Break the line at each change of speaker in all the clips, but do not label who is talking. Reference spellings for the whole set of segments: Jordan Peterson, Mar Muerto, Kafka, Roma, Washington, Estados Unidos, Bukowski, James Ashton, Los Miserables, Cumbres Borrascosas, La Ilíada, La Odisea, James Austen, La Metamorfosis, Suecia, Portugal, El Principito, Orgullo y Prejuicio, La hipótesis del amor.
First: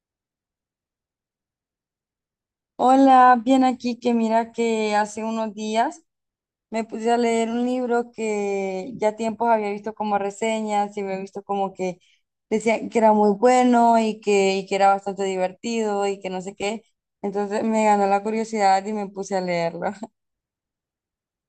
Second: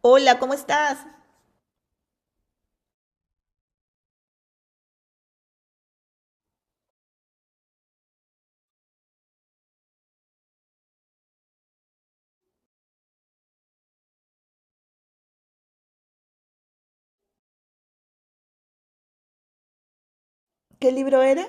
Hola, ¿cómo estás?
Hola, bien aquí que mira que hace unos días me puse a leer un libro que ya tiempos había visto como reseñas y había visto como que decían que era muy bueno y que era bastante divertido y que no sé qué. Entonces me ganó la curiosidad y me puse a leerlo.
¿Qué libro era?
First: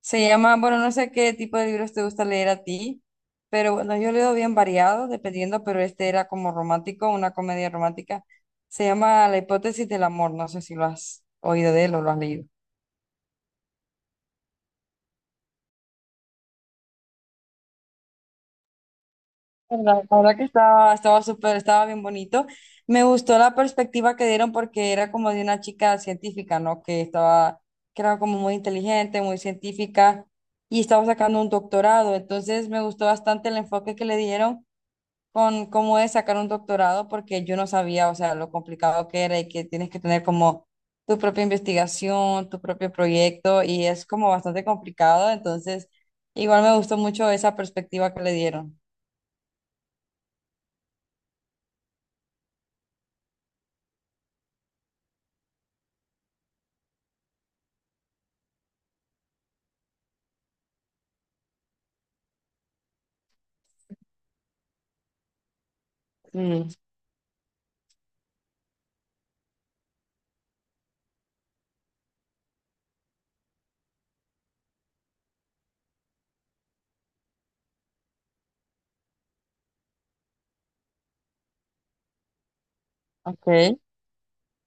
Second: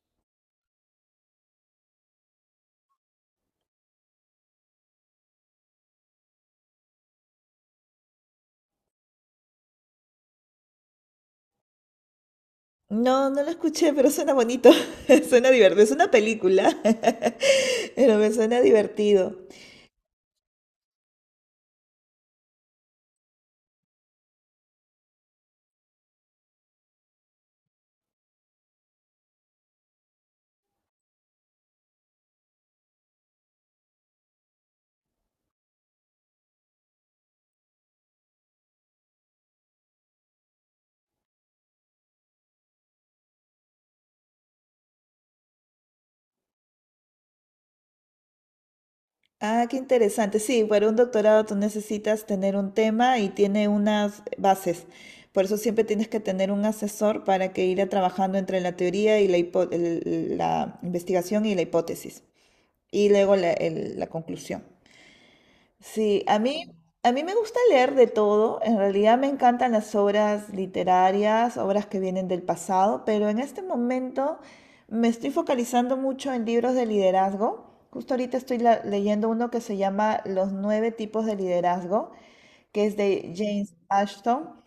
Se llama, bueno, no sé qué tipo de libros te gusta leer a ti, pero bueno, yo leo bien variado, dependiendo, pero este era como romántico, una comedia romántica. Se llama La hipótesis del amor, no sé si lo has oído de él o lo has leído.
No, no lo escuché, pero suena bonito. Suena divertido. Es una película, pero me suena divertido.
La verdad que estaba súper, estaba bien bonito. Me gustó la perspectiva que dieron porque era como de una chica científica, ¿no? Que estaba, que era como muy inteligente, muy científica y estaba sacando un doctorado. Entonces me gustó bastante el enfoque que le dieron con cómo es sacar un doctorado porque yo no sabía, o sea, lo complicado que era y que tienes que tener como tu propia investigación, tu propio proyecto y es como bastante complicado. Entonces, igual me gustó mucho esa perspectiva que le dieron.
Ah, qué interesante. Sí, para un doctorado tú necesitas tener un tema y tiene unas bases. Por eso siempre tienes que tener un asesor para que ir trabajando entre la teoría y la investigación y la hipótesis. Y luego la conclusión. Sí, a mí,
Mm.
a mí me gusta leer de todo. En realidad me encantan las obras literarias, obras que vienen del pasado, pero en este momento me estoy focalizando mucho en libros de liderazgo. Justo ahorita estoy leyendo uno que se llama Los nueve tipos de liderazgo, que es de James
Okay.
Ashton.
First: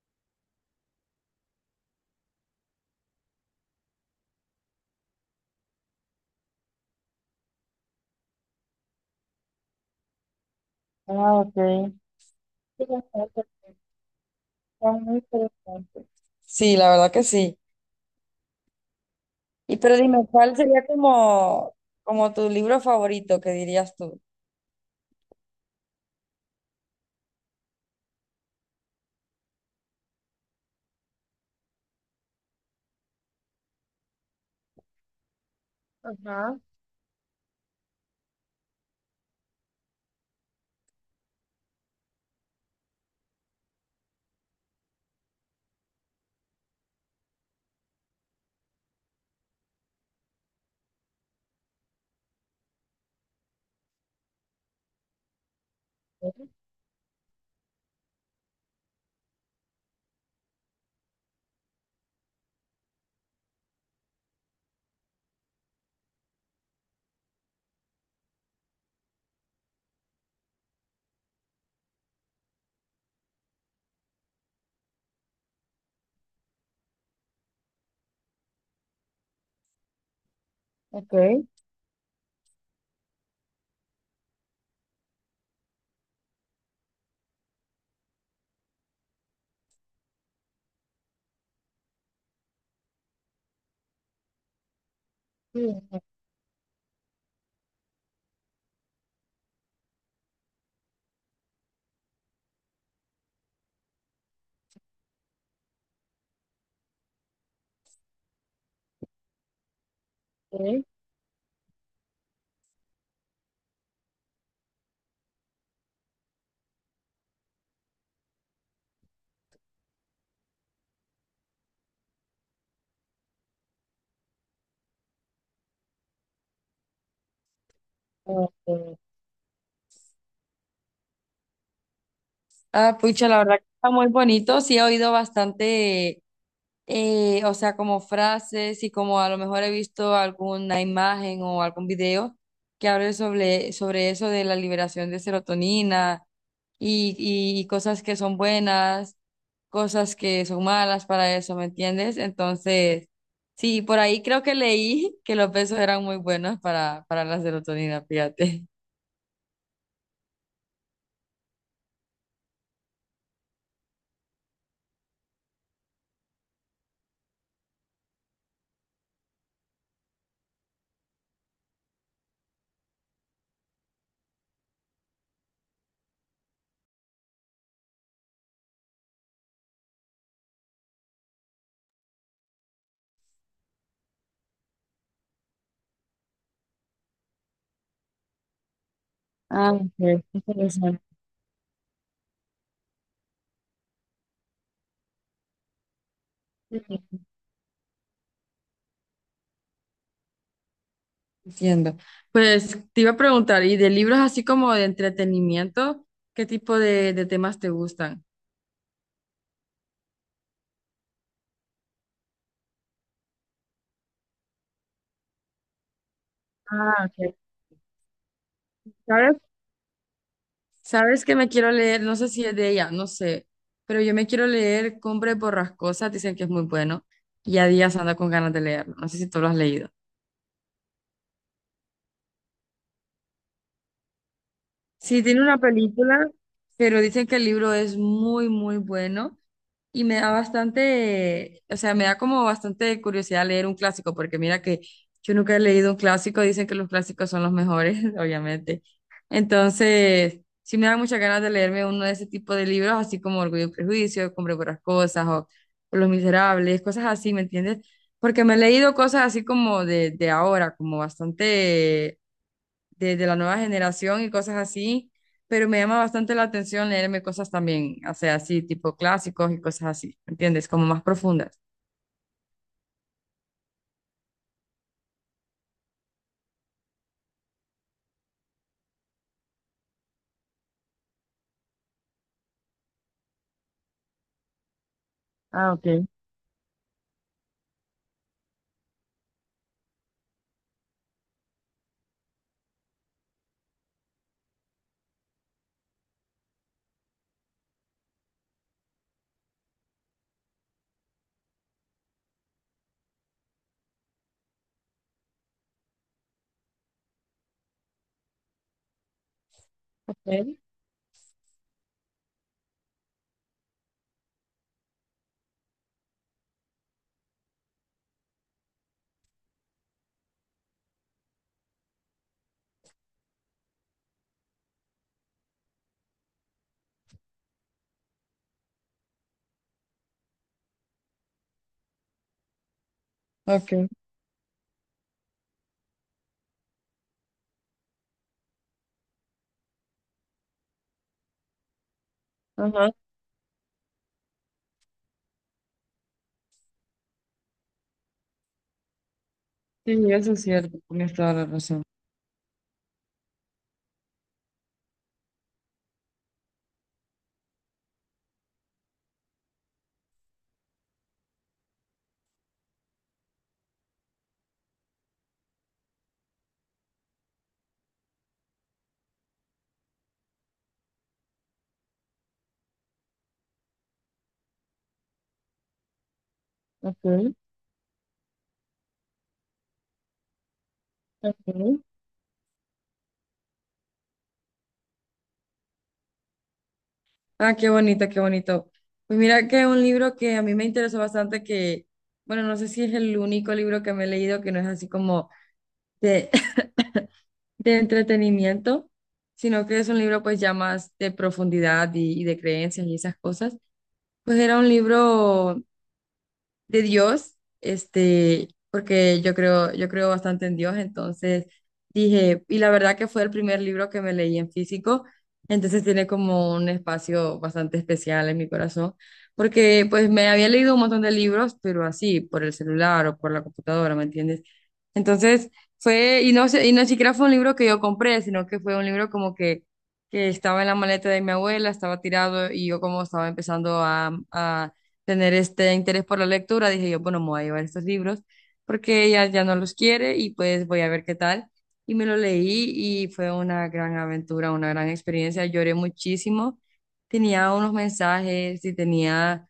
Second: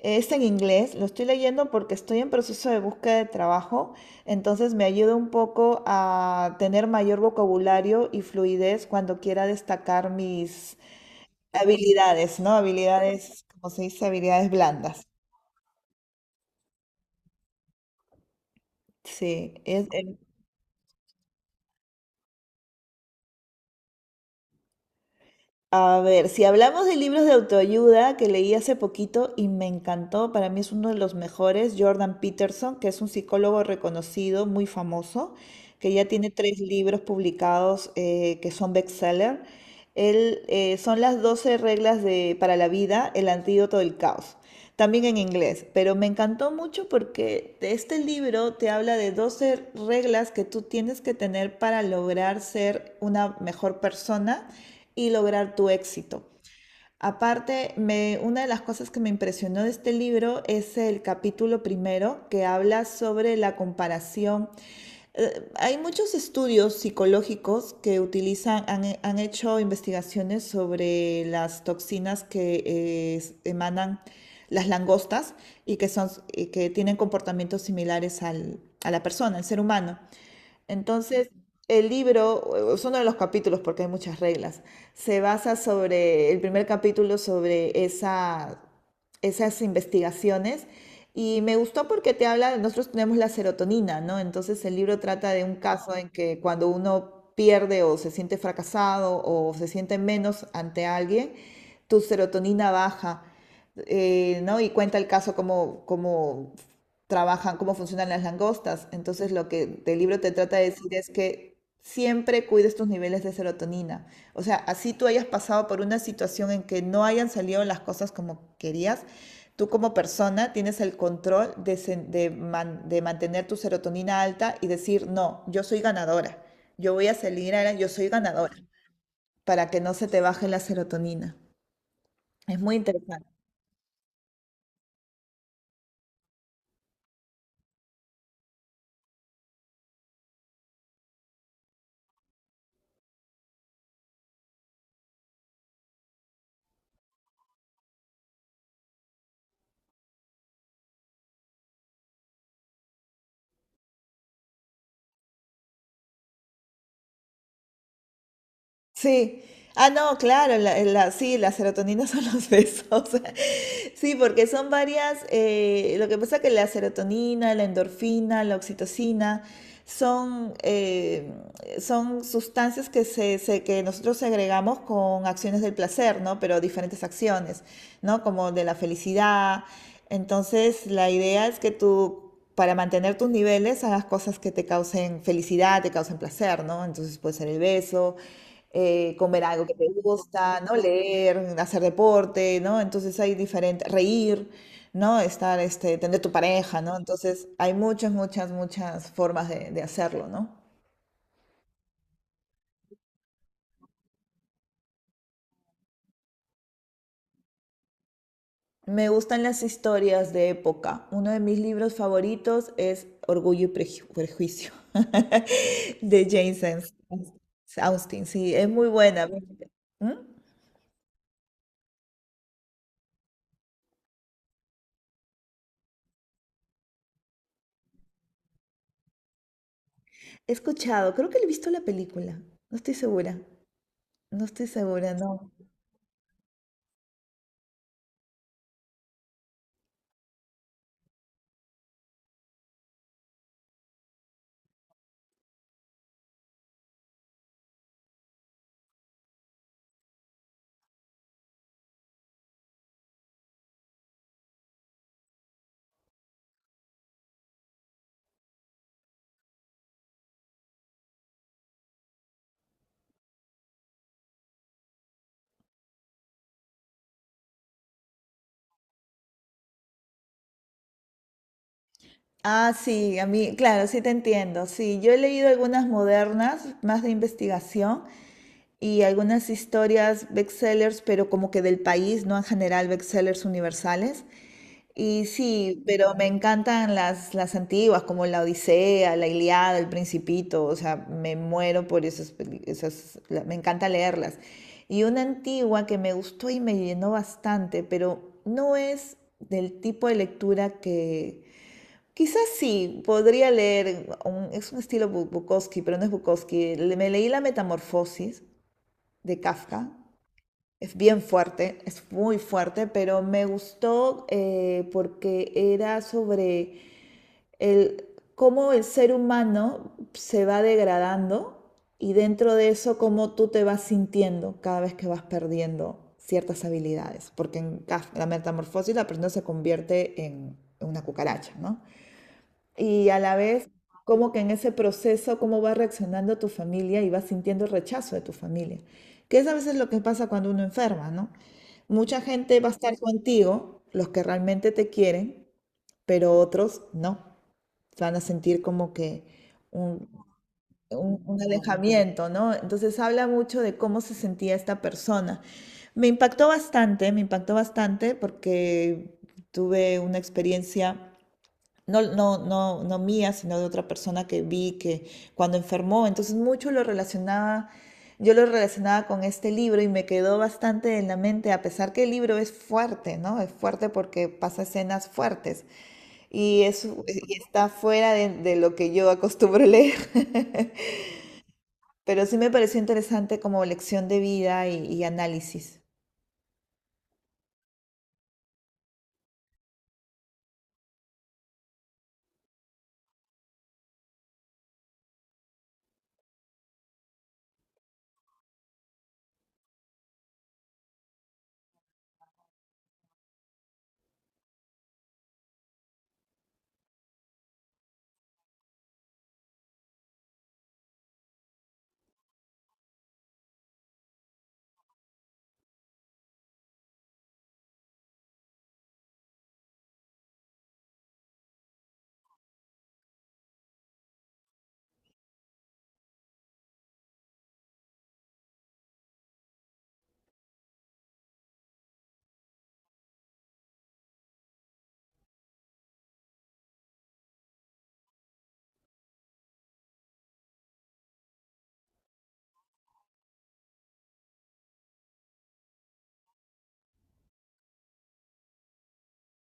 Es en inglés, lo estoy leyendo porque estoy en proceso de búsqueda de trabajo, entonces me ayuda un poco a tener mayor vocabulario y fluidez cuando quiera destacar mis
Ah, ok.
habilidades, ¿no?
Sí,
Habilidades,
bastante.
como se dice, habilidades
Son
blandas.
muy interesantes. Sí, la verdad que sí.
Sí.
Y
es-
pero
em,
dime, ¿cuál sería como, como tu libro favorito que dirías tú?
a ver, si hablamos de libros de autoayuda que leí hace poquito y me encantó, para mí es uno de los mejores, Jordan Peterson, que es un psicólogo reconocido, muy famoso, que ya tiene tres
Ajá.
libros publicados, que son bestseller. Él, son las 12 reglas de, para la vida, el antídoto del caos. También en inglés, pero me encantó mucho porque este libro te habla de 12 reglas que tú tienes que tener para lograr ser una mejor persona y lograr tu éxito. Aparte, una de las cosas que me impresionó de este libro es el capítulo primero que habla sobre la comparación. Hay muchos estudios psicológicos que utilizan, han hecho investigaciones sobre las toxinas que emanan las langostas y que son, y que tienen comportamientos similares a la persona, al ser humano.
Ok.
Entonces, el libro, son uno de los capítulos porque hay muchas reglas, se basa sobre, el primer capítulo sobre esa, esas investigaciones. Y me gustó porque te habla, nosotros tenemos la serotonina, ¿no? Entonces el libro trata de un caso
Sí,
en que cuando uno pierde o se siente fracasado o se siente menos ante alguien, tu serotonina baja, ¿no? Y cuenta el caso como, trabajan, cómo funcionan las langostas. Entonces, lo que el libro te trata de
ok.
decir es que siempre cuides tus niveles de serotonina. O sea, así tú hayas pasado por una situación en que no hayan salido las cosas como querías, tú como persona tienes el control de mantener tu serotonina alta y decir, no, yo soy ganadora, yo voy a salir adelante, yo soy ganadora,
Este,
para que no se te baje la serotonina. Es muy
ah,
interesante.
pucha, la verdad que está muy bonito. Sí, he oído bastante, o sea, como frases y como a lo mejor he visto alguna imagen o algún video que hable sobre, sobre eso de la liberación de serotonina y cosas que son buenas, cosas que son malas para eso, ¿me entiendes? Entonces, sí, por ahí creo que leí que los besos eran muy buenos para la serotonina, fíjate.
Sí. Ah, no, claro, sí, la serotonina son los besos. Sí, porque son varias, lo que pasa es que la serotonina, la endorfina, la oxitocina, son, son sustancias que, que nosotros agregamos con acciones del placer, ¿no? Pero diferentes acciones, ¿no? Como de la felicidad, entonces, la idea es que tú, para mantener tus niveles, hagas cosas que te causen felicidad, te causen placer, ¿no? Entonces puede ser el beso, comer algo
Ah,
que te
ok,
gusta, ¿no?
interesante.
Leer, hacer deporte, ¿no? Entonces hay diferentes, reír, ¿no? Estar, este, tener tu pareja, ¿no? Entonces hay muchas, muchas, muchas formas de hacerlo, ¿no?
Entiendo. Pues te iba a preguntar, ¿y de libros así como de entretenimiento, qué tipo de temas te gustan?
Me gustan las historias de época. Uno de mis libros favoritos es Prejuicio de
Ah, ok.
Austen. Sí, es muy buena.
¿Sabes?
¿Mm?
¿Sabes que me quiero leer? No sé si es de ella, no sé, pero yo me quiero leer cumbre Borrascosas, dicen que es muy bueno, y a días anda con ganas de leerlo, no sé si tú lo has leído.
He escuchado, creo que le he visto la película. No estoy segura. No estoy segura,
Sí, tiene
no.
una película. Pero dicen que el libro es muy, muy bueno. Y me da bastante, o sea, me da como bastante curiosidad leer un clásico, porque mira que yo nunca he leído un clásico, dicen que los clásicos son los mejores, obviamente. Entonces, sí me da muchas ganas de leerme uno de ese tipo de libros, así como Orgullo y Prejuicio, Hombre por las Cosas, o Los Miserables, cosas así, ¿me entiendes? Porque me he leído cosas así como de ahora, como bastante de la nueva generación y cosas así, pero me llama bastante la atención leerme cosas también, o sea, así, tipo clásicos y cosas así, ¿entiendes? Como más profundas.
Ah, sí, a mí, claro, sí te entiendo. Sí, yo he leído algunas modernas, más de investigación, y algunas historias bestsellers, pero como que del país, no en general bestsellers universales. Y
Ah,
sí,
ok.
pero me encantan las antiguas, como La Odisea, La Ilíada, El Principito, o sea, me muero por esas, esas, me encanta leerlas. Y una antigua que me gustó y me llenó bastante, pero no es del tipo de lectura que... Quizás sí, podría leer, es un estilo Bukowski, pero no es Bukowski. Me leí La Metamorfosis, de Kafka.
Ok.
Es bien fuerte, es muy fuerte, pero me gustó, porque era sobre el, cómo el ser humano se va degradando y dentro de eso cómo tú te vas sintiendo cada vez que vas perdiendo ciertas habilidades. Porque en Kafka, la metamorfosis la persona se convierte en una cucaracha, ¿no? Y a la vez
Ok.
como que en ese proceso cómo va reaccionando tu familia y vas sintiendo el rechazo de tu familia, que es a veces lo que pasa cuando uno enferma, ¿no? Mucha gente va a
Ajá.
estar contigo, los que realmente te quieren, pero otros no, van a sentir como que un,
Sí, eso es cierto. Tienes toda
un
la razón.
alejamiento, ¿no? Entonces habla mucho de cómo se sentía esta persona. Me impactó bastante porque tuve una experiencia, no, no, no, no mía, sino de otra persona que vi que cuando enfermó, entonces mucho lo relacionaba, yo lo relacionaba con este libro y me quedó bastante en la mente, a pesar que el libro es fuerte, ¿no? Es fuerte porque pasa escenas fuertes y, es,
Ok.
y está fuera de lo que yo acostumbro leer,
Ok.
pero sí me pareció interesante como lección de vida y análisis.
Ah, qué bonito, qué bonito. Pues mira que un libro que a mí me interesó bastante, que, bueno, no sé si es el único libro que me he leído que no es así como de, de entretenimiento, sino que es un libro pues ya más de profundidad y de creencias y esas cosas. Pues era un libro de Dios, este, porque yo creo bastante en Dios, entonces dije, y la verdad que fue el primer libro que me leí en físico, entonces tiene como un espacio bastante especial en mi corazón, porque pues me había leído un montón de libros, pero así, por el celular o por la computadora, ¿me entiendes? Entonces fue, y no sé, y no siquiera fue un libro que yo compré, sino que fue un libro como que estaba en la maleta de mi abuela, estaba tirado y yo como estaba empezando a tener este interés por la lectura, dije yo, bueno, me voy a llevar estos libros porque ella ya no los quiere y pues voy a ver qué tal. Y me lo leí y fue una gran aventura, una gran experiencia, lloré muchísimo, tenía unos mensajes y tenía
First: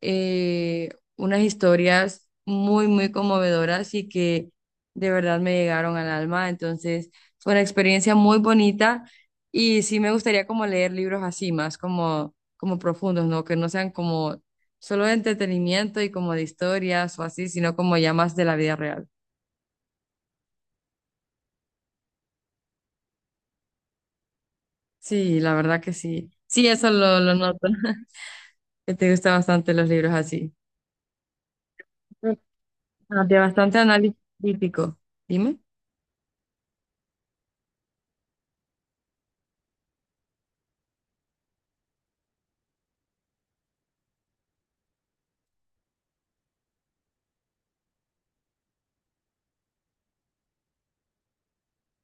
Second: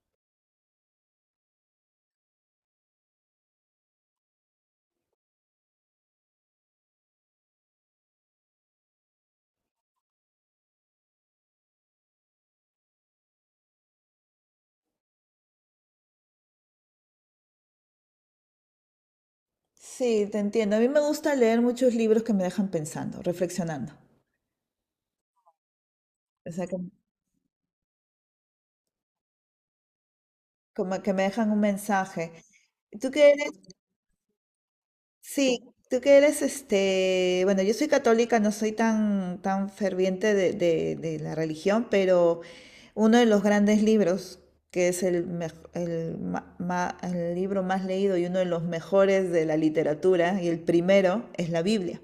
eh, unas historias muy, muy conmovedoras y que de verdad me llegaron al alma. Entonces, fue una experiencia muy bonita y sí me gustaría como leer libros así, más como, como profundos, ¿no? Que no sean como solo de entretenimiento y como de historias o así, sino como ya más de la vida real.
Sí, te entiendo. A mí me gusta leer muchos libros que me dejan pensando, reflexionando.
Sí, la verdad que sí.
O sea,
Sí,
que
eso lo noto, que te gustan bastante los libros así.
como que me dejan un mensaje. Tú
Ah,
que
de
eres,
bastante análisis crítico.
sí,
Dime.
Tú que eres, este, bueno, yo soy católica, no soy tan, tan ferviente de, de la religión, pero uno de los grandes libros, que es el, mej- el, ma- ma- el libro más leído y uno de los mejores de la literatura, y el primero, es la Biblia.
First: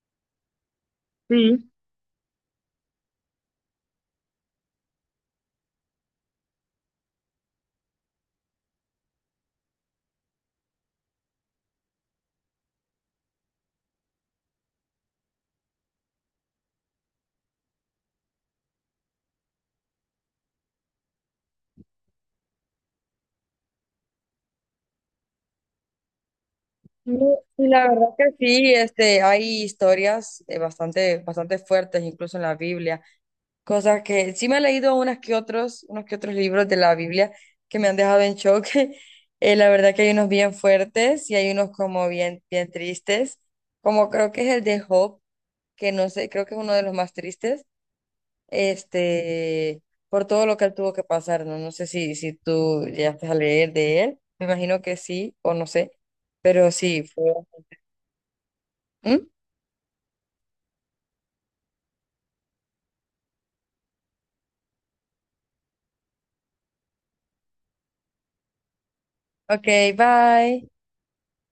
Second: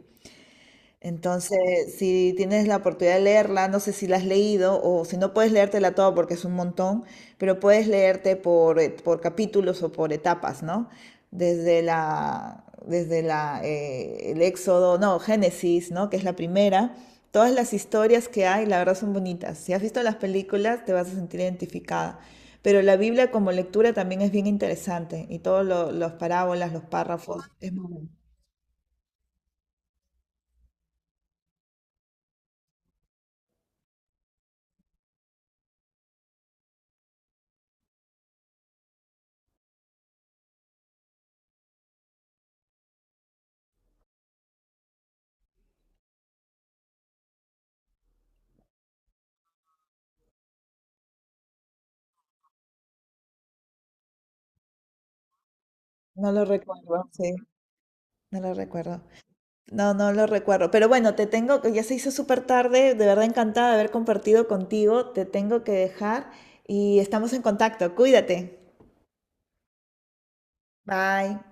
Entonces,
Sí,
si tienes la oportunidad de leerla, no sé si la has leído o si no puedes leértela toda porque es un montón, pero puedes leerte por capítulos o por etapas, ¿no? Desde la, el Éxodo, no, Génesis, ¿no? Que es la primera. Todas las historias que hay, la verdad, son bonitas. Si has visto las películas, te vas a sentir identificada. Pero la Biblia como lectura también es bien interesante y todos los parábolas, los
sí,
párrafos,
sí,
es muy
la
bueno.
verdad que sí, este, hay historias bastante, bastante fuertes, incluso en la Biblia. Cosas que sí me he leído unas que otros, unos que otros libros de la Biblia que me han dejado en shock. La verdad que hay unos bien fuertes y hay unos como bien, bien tristes, como creo que es el de Job, que no sé, creo que es uno de los más tristes, este, por todo lo que él tuvo que pasar, ¿no? No sé si, si tú llegaste a leer de él, me imagino que sí, o no sé,
No lo
pero sí,
recuerdo,
fue.
sí, no lo recuerdo.
¿Mm?
No, no lo recuerdo. Pero bueno, te tengo, ya se hizo súper tarde, de verdad encantada de haber compartido contigo. Te tengo que dejar y estamos en contacto. Cuídate.
Ok, bye.
Bye.